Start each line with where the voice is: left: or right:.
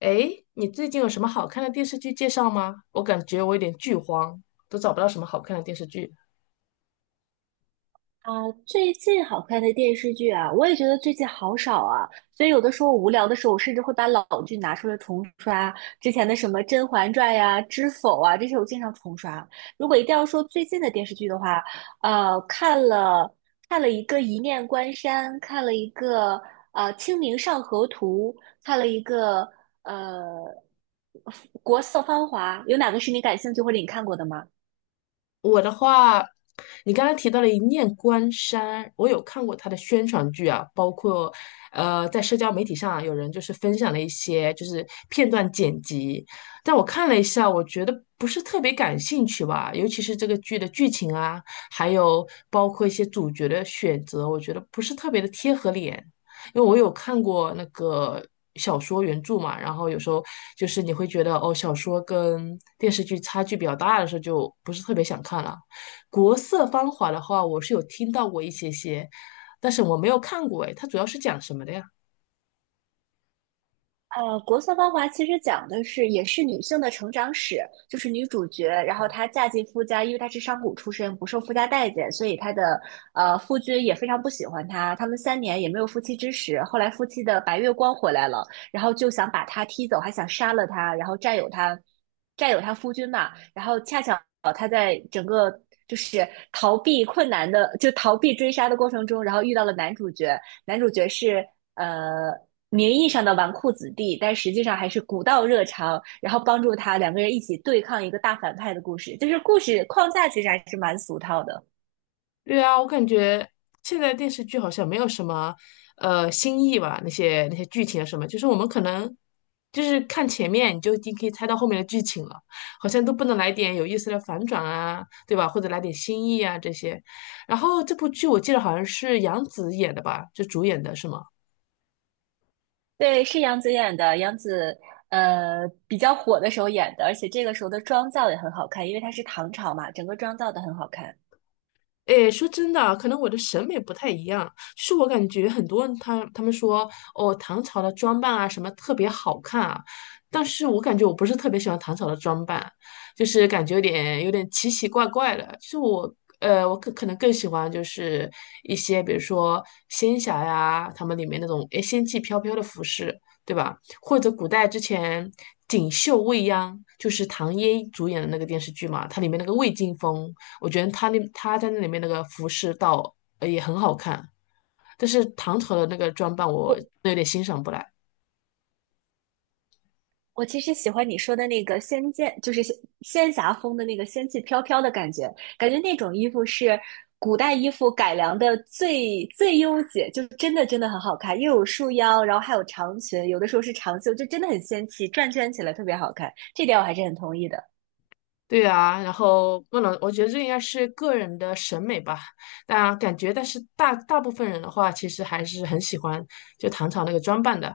left: 诶，你最近有什么好看的电视剧介绍吗？我感觉我有点剧荒，都找不到什么好看的电视剧。
right: 啊，最近好看的电视剧啊，我也觉得最近好少啊，所以有的时候无聊的时候，我甚至会把老剧拿出来重刷，之前的什么《甄嬛传》呀、《知否》啊，这些我经常重刷。如果一定要说最近的电视剧的话，看了一个《一念关山》，看了一个《清明上河图》，看了一个呃《国色芳华》，有哪个是你感兴趣或者你看过的吗？
left: 我的话，你刚才提到了《一念关山》，我有看过它的宣传剧啊，包括在社交媒体上啊有人分享了一些片段剪辑，但我看了一下，我觉得不是特别感兴趣吧，尤其是这个剧的剧情啊，还有包括一些主角的选择，我觉得不是特别的贴合脸。因为我有看过那个小说原著嘛，然后有时候就是你会觉得哦，小说跟电视剧差距比较大的时候，就不是特别想看了。国色芳华的话，我是有听到过一些些，但是我没有看过，哎，它主要是讲什么的呀？
right: 《国色芳华》其实讲的是也是女性的成长史，就是女主角，然后她嫁进夫家，因为她是商贾出身，不受夫家待见，所以她的夫君也非常不喜欢她，他们三年也没有夫妻之实。后来夫妻的白月光回来了，然后就想把她踢走，还想杀了她，然后占有她，占有她夫君嘛。然后恰巧她在整个就是逃避困难的，就逃避追杀的过程中，然后遇到了男主角，男主角是呃名义上的纨绔子弟，但实际上还是古道热肠，然后帮助他两个人一起对抗一个大反派的故事。就是故事框架其实还是蛮俗套的。
left: 对啊，我感觉现在电视剧好像没有什么新意吧，那些剧情啊什么，就是我们可能就是看前面你就已经可以猜到后面的剧情了，好像都不能来点有意思的反转啊，对吧？或者来点新意啊这些。然后这部剧我记得好像是杨紫演的吧，就主演的是吗？
right: 对，是杨紫演的，杨紫比较火的时候演的，而且这个时候的妆造也很好看，因为她是唐朝嘛，整个妆造都很好看。
left: 诶，说真的啊可能我的审美不太一样，就是我感觉很多人他们说哦，唐朝的装扮啊什么特别好看啊，但是我感觉我不是特别喜欢唐朝的装扮，就是感觉有点奇奇怪怪的。就是我我可能更喜欢就是一些比如说仙侠呀，他们里面那种诶仙气飘飘的服饰，对吧？或者古代之前《锦绣未央》就是唐嫣主演的那个电视剧嘛，它里面那个魏晋风。我觉得他在那里面那个服饰倒也很好看，但是唐朝的那个装扮我
right: 我
left: 有点欣赏不来。
right: 我其实喜欢你说的那个仙剑，就是仙侠风的那个仙气飘飘的感觉，感觉那种衣服是古代衣服改良的最优解，就真的真的很好看，又有束腰，然后还有长裙，有的时候是长袖，就真的很仙气，转圈起来特别好看，这点我还是很同意的。
left: 对啊，然后不能，我觉得这应该是个人的审美吧。但感觉，但是大大部分人的话，其实还是很喜欢就唐朝那个装扮的。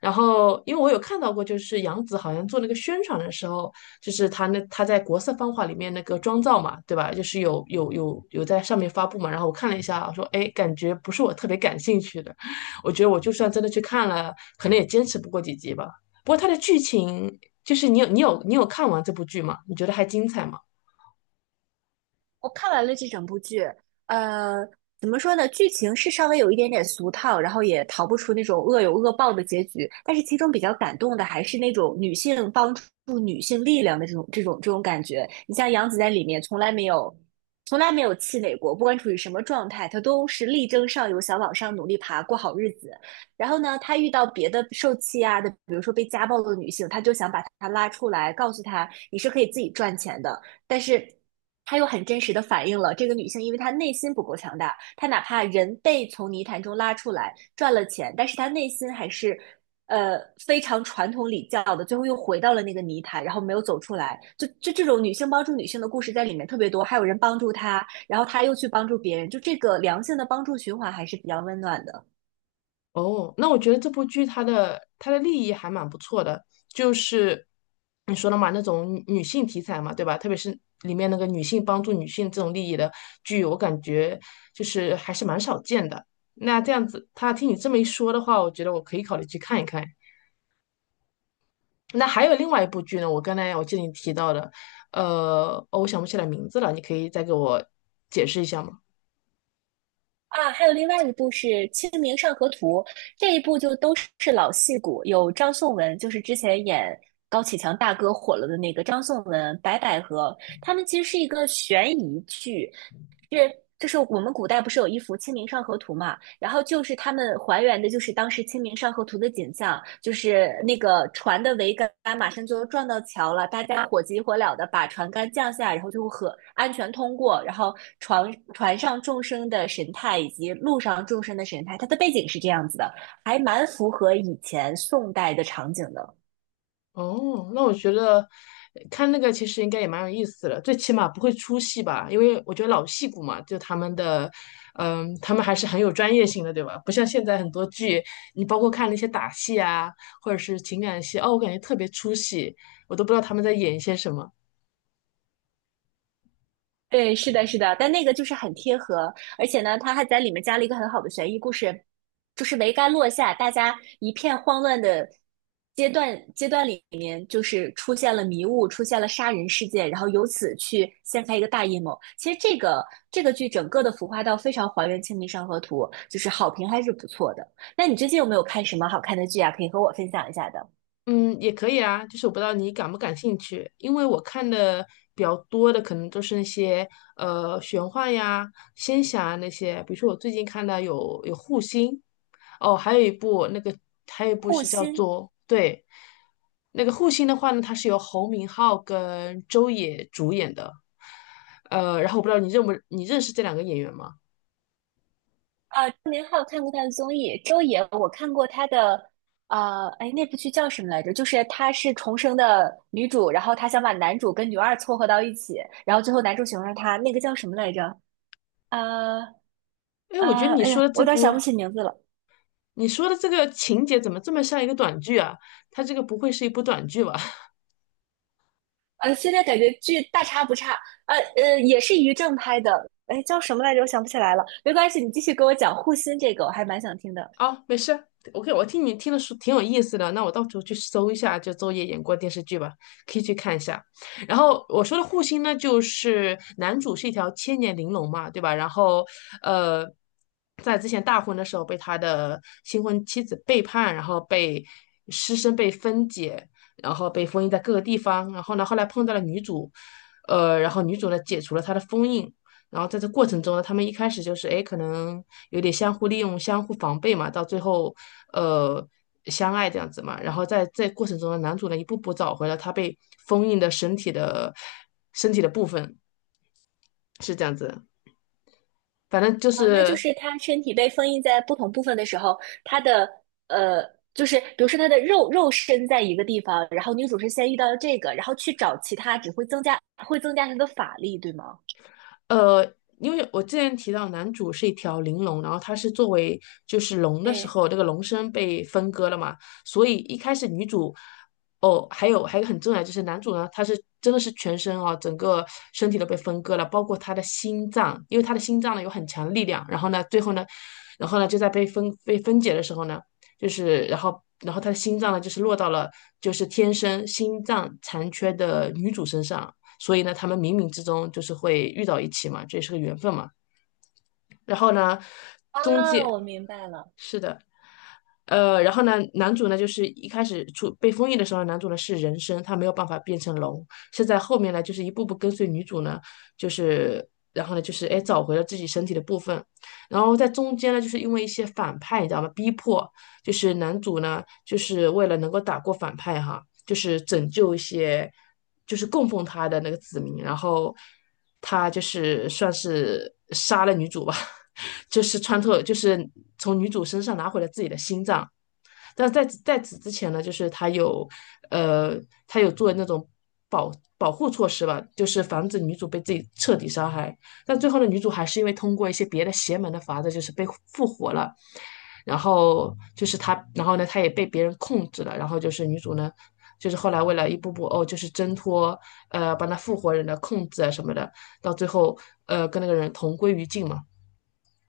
left: 然后，因为我有看到过，就是杨紫好像做那个宣传的时候，就是她在国色芳华里面那个妆造嘛，对吧？就是有在上面发布嘛。然后我看了一下，我说哎，感觉不是我特别感兴趣的。我觉得我就算真的去看了，可能也坚持不过几集吧。不过它的剧情就是你有看完这部剧吗？你觉得还精彩吗？
right: 我看完了这整部剧，呃，怎么说呢？剧情是稍微有一点点俗套，然后也逃不出那种恶有恶报的结局。但是其中比较感动的还是那种女性帮助女性力量的这种感觉。你像杨紫在里面从来没有气馁过，不管处于什么状态，她都是力争上游，想往上努力爬，过好日子。然后呢，她遇到别的受气啊的，比如说被家暴的女性，她就想把她拉出来，告诉她你是可以自己赚钱的。但是他又很真实的反映了这个女性，因为她内心不够强大，她哪怕人被从泥潭中拉出来赚了钱，但是她内心还是呃非常传统礼教的，最后又回到了那个泥潭，然后没有走出来。就这种女性帮助女性的故事在里面特别多，还有人帮助她，然后她又去帮助别人，就这个良性的帮助循环还是比较温暖的。
left: 哦，那我觉得这部剧它的立意还蛮不错的，就是你说的嘛，那种女性题材嘛，对吧？特别是里面那个女性帮助女性这种利益的剧，我感觉就是还是蛮少见的。那这样子，他听你这么一说的话，我觉得我可以考虑去看一看。那还有另外一部剧呢，我刚才我记得你提到的，哦我想不起来名字了，你可以再给我解释一下吗？
right: 啊，还有另外一部是《清明上河图》，这一部就都是老戏骨，有张颂文，就是之前演高启强大哥火了的那个张颂文、白百合，他们其实是一个悬疑剧，是，就是我们古代不是有一幅《清明上河图》嘛，然后就是他们还原的，就是当时《清明上河图》的景象，就是那个船的桅杆马上就撞到桥了，大家火急火燎的把船杆降下，然后就和安全通过，然后船上众生的神态以及路上众生的神态，它的背景是这样子的，还蛮符合以前宋代的场景的。
left: 哦，那我觉得看那个其实应该也蛮有意思的，最起码不会出戏吧？因为我觉得老戏骨嘛，就他们的，嗯，他们还是很有专业性的，对吧？不像现在很多剧，你包括看那些打戏啊，或者是情感戏，哦，我感觉特别出戏，我都不知道他们在演一些什么。
right: 对，是的，是的，但那个就是很贴合，而且呢，他还在里面加了一个很好的悬疑故事，就是桅杆落下，大家一片慌乱的阶段里面，就是出现了迷雾，出现了杀人事件，然后由此去掀开一个大阴谋。其实这个剧整个的浮夸到非常还原《清明上河图》，就是好评还是不错的。那你最近有没有看什么好看的剧啊？可以和我分享一下的。
left: 嗯，也可以啊，就是我不知道你感不感兴趣，因为我看的比较多的可能都是那些玄幻呀、仙侠啊那些，比如说我最近看到有护心，哦，还有一部那个还有一部
right: 护
left: 是叫
right: 心
left: 做对，那个护心的话呢，它是由侯明昊跟周也主演的，然后我不知道你认不你认识这两个演员吗？
right: 啊，郑明浩看过他的综艺，周也我看过他的，哎，那部剧叫什么来着？就是他是重生的女主，然后他想把男主跟女二撮合到一起，然后最后男主喜欢上她，那个叫什么来着？呃
left: 哎，我觉得你
right: 哎
left: 说
right: 呀，
left: 的
right: 我
left: 这
right: 有点
left: 部
right: 想不起名字了。
left: 你说的这个情节怎么这么像一个短剧啊？它这个不会是一部短剧吧？
right: 现在感觉剧大差不差，也是于正拍的，哎，叫什么来着？我想不起来了，没关系，你继续给我讲护心这个，我还蛮想听的。
left: 哦，没事，OK,我听你听的说挺有意思的，那我到时候去搜一下就周也演过的电视剧吧，可以去看一下。然后我说的护心呢，就是男主是一条千年玲珑嘛，对吧？然后呃，在之前大婚的时候被他的新婚妻子背叛，然后被尸身被分解，然后被封印在各个地方。然后呢，后来碰到了女主，然后女主呢解除了他的封印，然后在这过程中呢，他们一开始就是哎，可能有点相互利用、相互防备嘛，到最后呃相爱这样子嘛。然后在这过程中呢，男主呢一步步找回了他被封印的身体的部分，是这样子。反正就
right: 啊，那就
left: 是
right: 是它身体被封印在不同部分的时候，它的呃，就是比如说它的肉身在一个地方，然后女主是先遇到了这个，然后去找其他，只会增加她的法力，对吗？
left: 呃，因为我之前提到男主是一条灵龙，然后他是作为就是龙的时
right: 对，
left: 候，这个龙身被分割了嘛，所以一开始女主，哦，还有一个很重要的就是男主呢，他是真的是全身啊，整个身体都被分割了，包括他的心脏，因为他的心脏呢有很强的力量，然后呢最后呢，然后呢就在被分解的时候呢，就是然后他的心脏呢就是落到了就是天生心脏残缺的女主身上。所以呢，他们冥冥之中就是会遇到一起嘛，这也是个缘分嘛。然后呢，中
right: 啊，
left: 介
right: 我明白了
left: 是的，然后呢，男主呢就是一开始出被封印的时候，男主呢是人身，他没有办法变成龙。是在后面呢，就是一步步跟随女主呢，就是然后呢就是哎找回了自己身体的部分。然后在中间呢，就是因为一些反派，你知道吗？逼迫就是男主呢，就是为了能够打过反派哈，就是拯救一些，就是供奉他的那个子民，然后他就是算是杀了女主吧，就是穿透，就是从女主身上拿回了自己的心脏，但是在在此之前呢，就是他有呃，他有做那种保保护措施吧，就是防止女主被自己彻底杀害。但最后呢，女主还是因为通过一些别的邪门的法子，就是被复活了。然后就是他，然后呢，他也被别人控制了。然后就是女主呢，就是后来为了一步步哦，就是挣脱把那复活人的控制啊什么的，到最后跟那个人同归于尽嘛。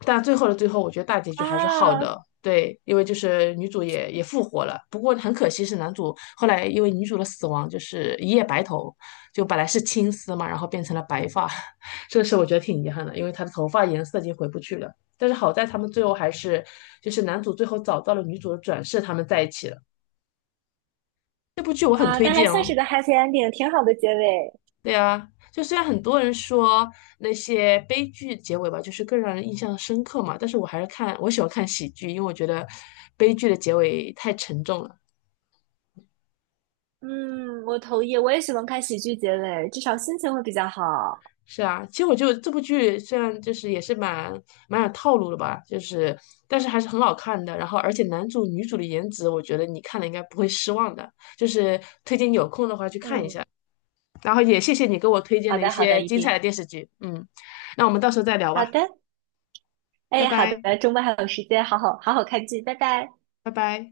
left: 但最后的最后，我觉得大结局还是好
right: 啊
left: 的。对，因为就是女主也复活了，不过很可惜是男主后来因为女主的死亡就是一夜白头，就本来是青丝嘛，然后变成了白发，这个事我觉得挺遗憾的，因为他的头发颜色已经回不去了。但是好在他们最后还是就是男主最后找到了女主的转世，他们在一起了。这部剧我很
right: 啊，
left: 推
right: 那还
left: 荐
right: 算是
left: 哦。
right: 个 happy ending，挺好的结尾。
left: 对啊，就虽然很多人说那些悲剧结尾吧，就是更让人印象深刻嘛，但是我还是看，我喜欢看喜剧，因为我觉得悲剧的结尾太沉重了。
right: 嗯，我同意，我也喜欢看喜剧结尾，至少心情会比较好。
left: 是啊，其实我觉得这部剧虽然就是也是蛮有套路的吧，就是但是还是很好看的。然后而且男主女主的颜值，我觉得你看了应该不会失望的，就是推荐有空的话去看一
right: 嗯，
left: 下。然后也谢谢你给我推荐
right: 好
left: 了一
right: 的，好
left: 些
right: 的，一
left: 精彩
right: 定。
left: 的电视剧，嗯，那我们到时候再聊
right: 好
left: 吧，
right: 的，
left: 拜
right: 哎，好的，
left: 拜，
right: 周末还有时间，好好好好看剧，拜拜。
left: 拜拜。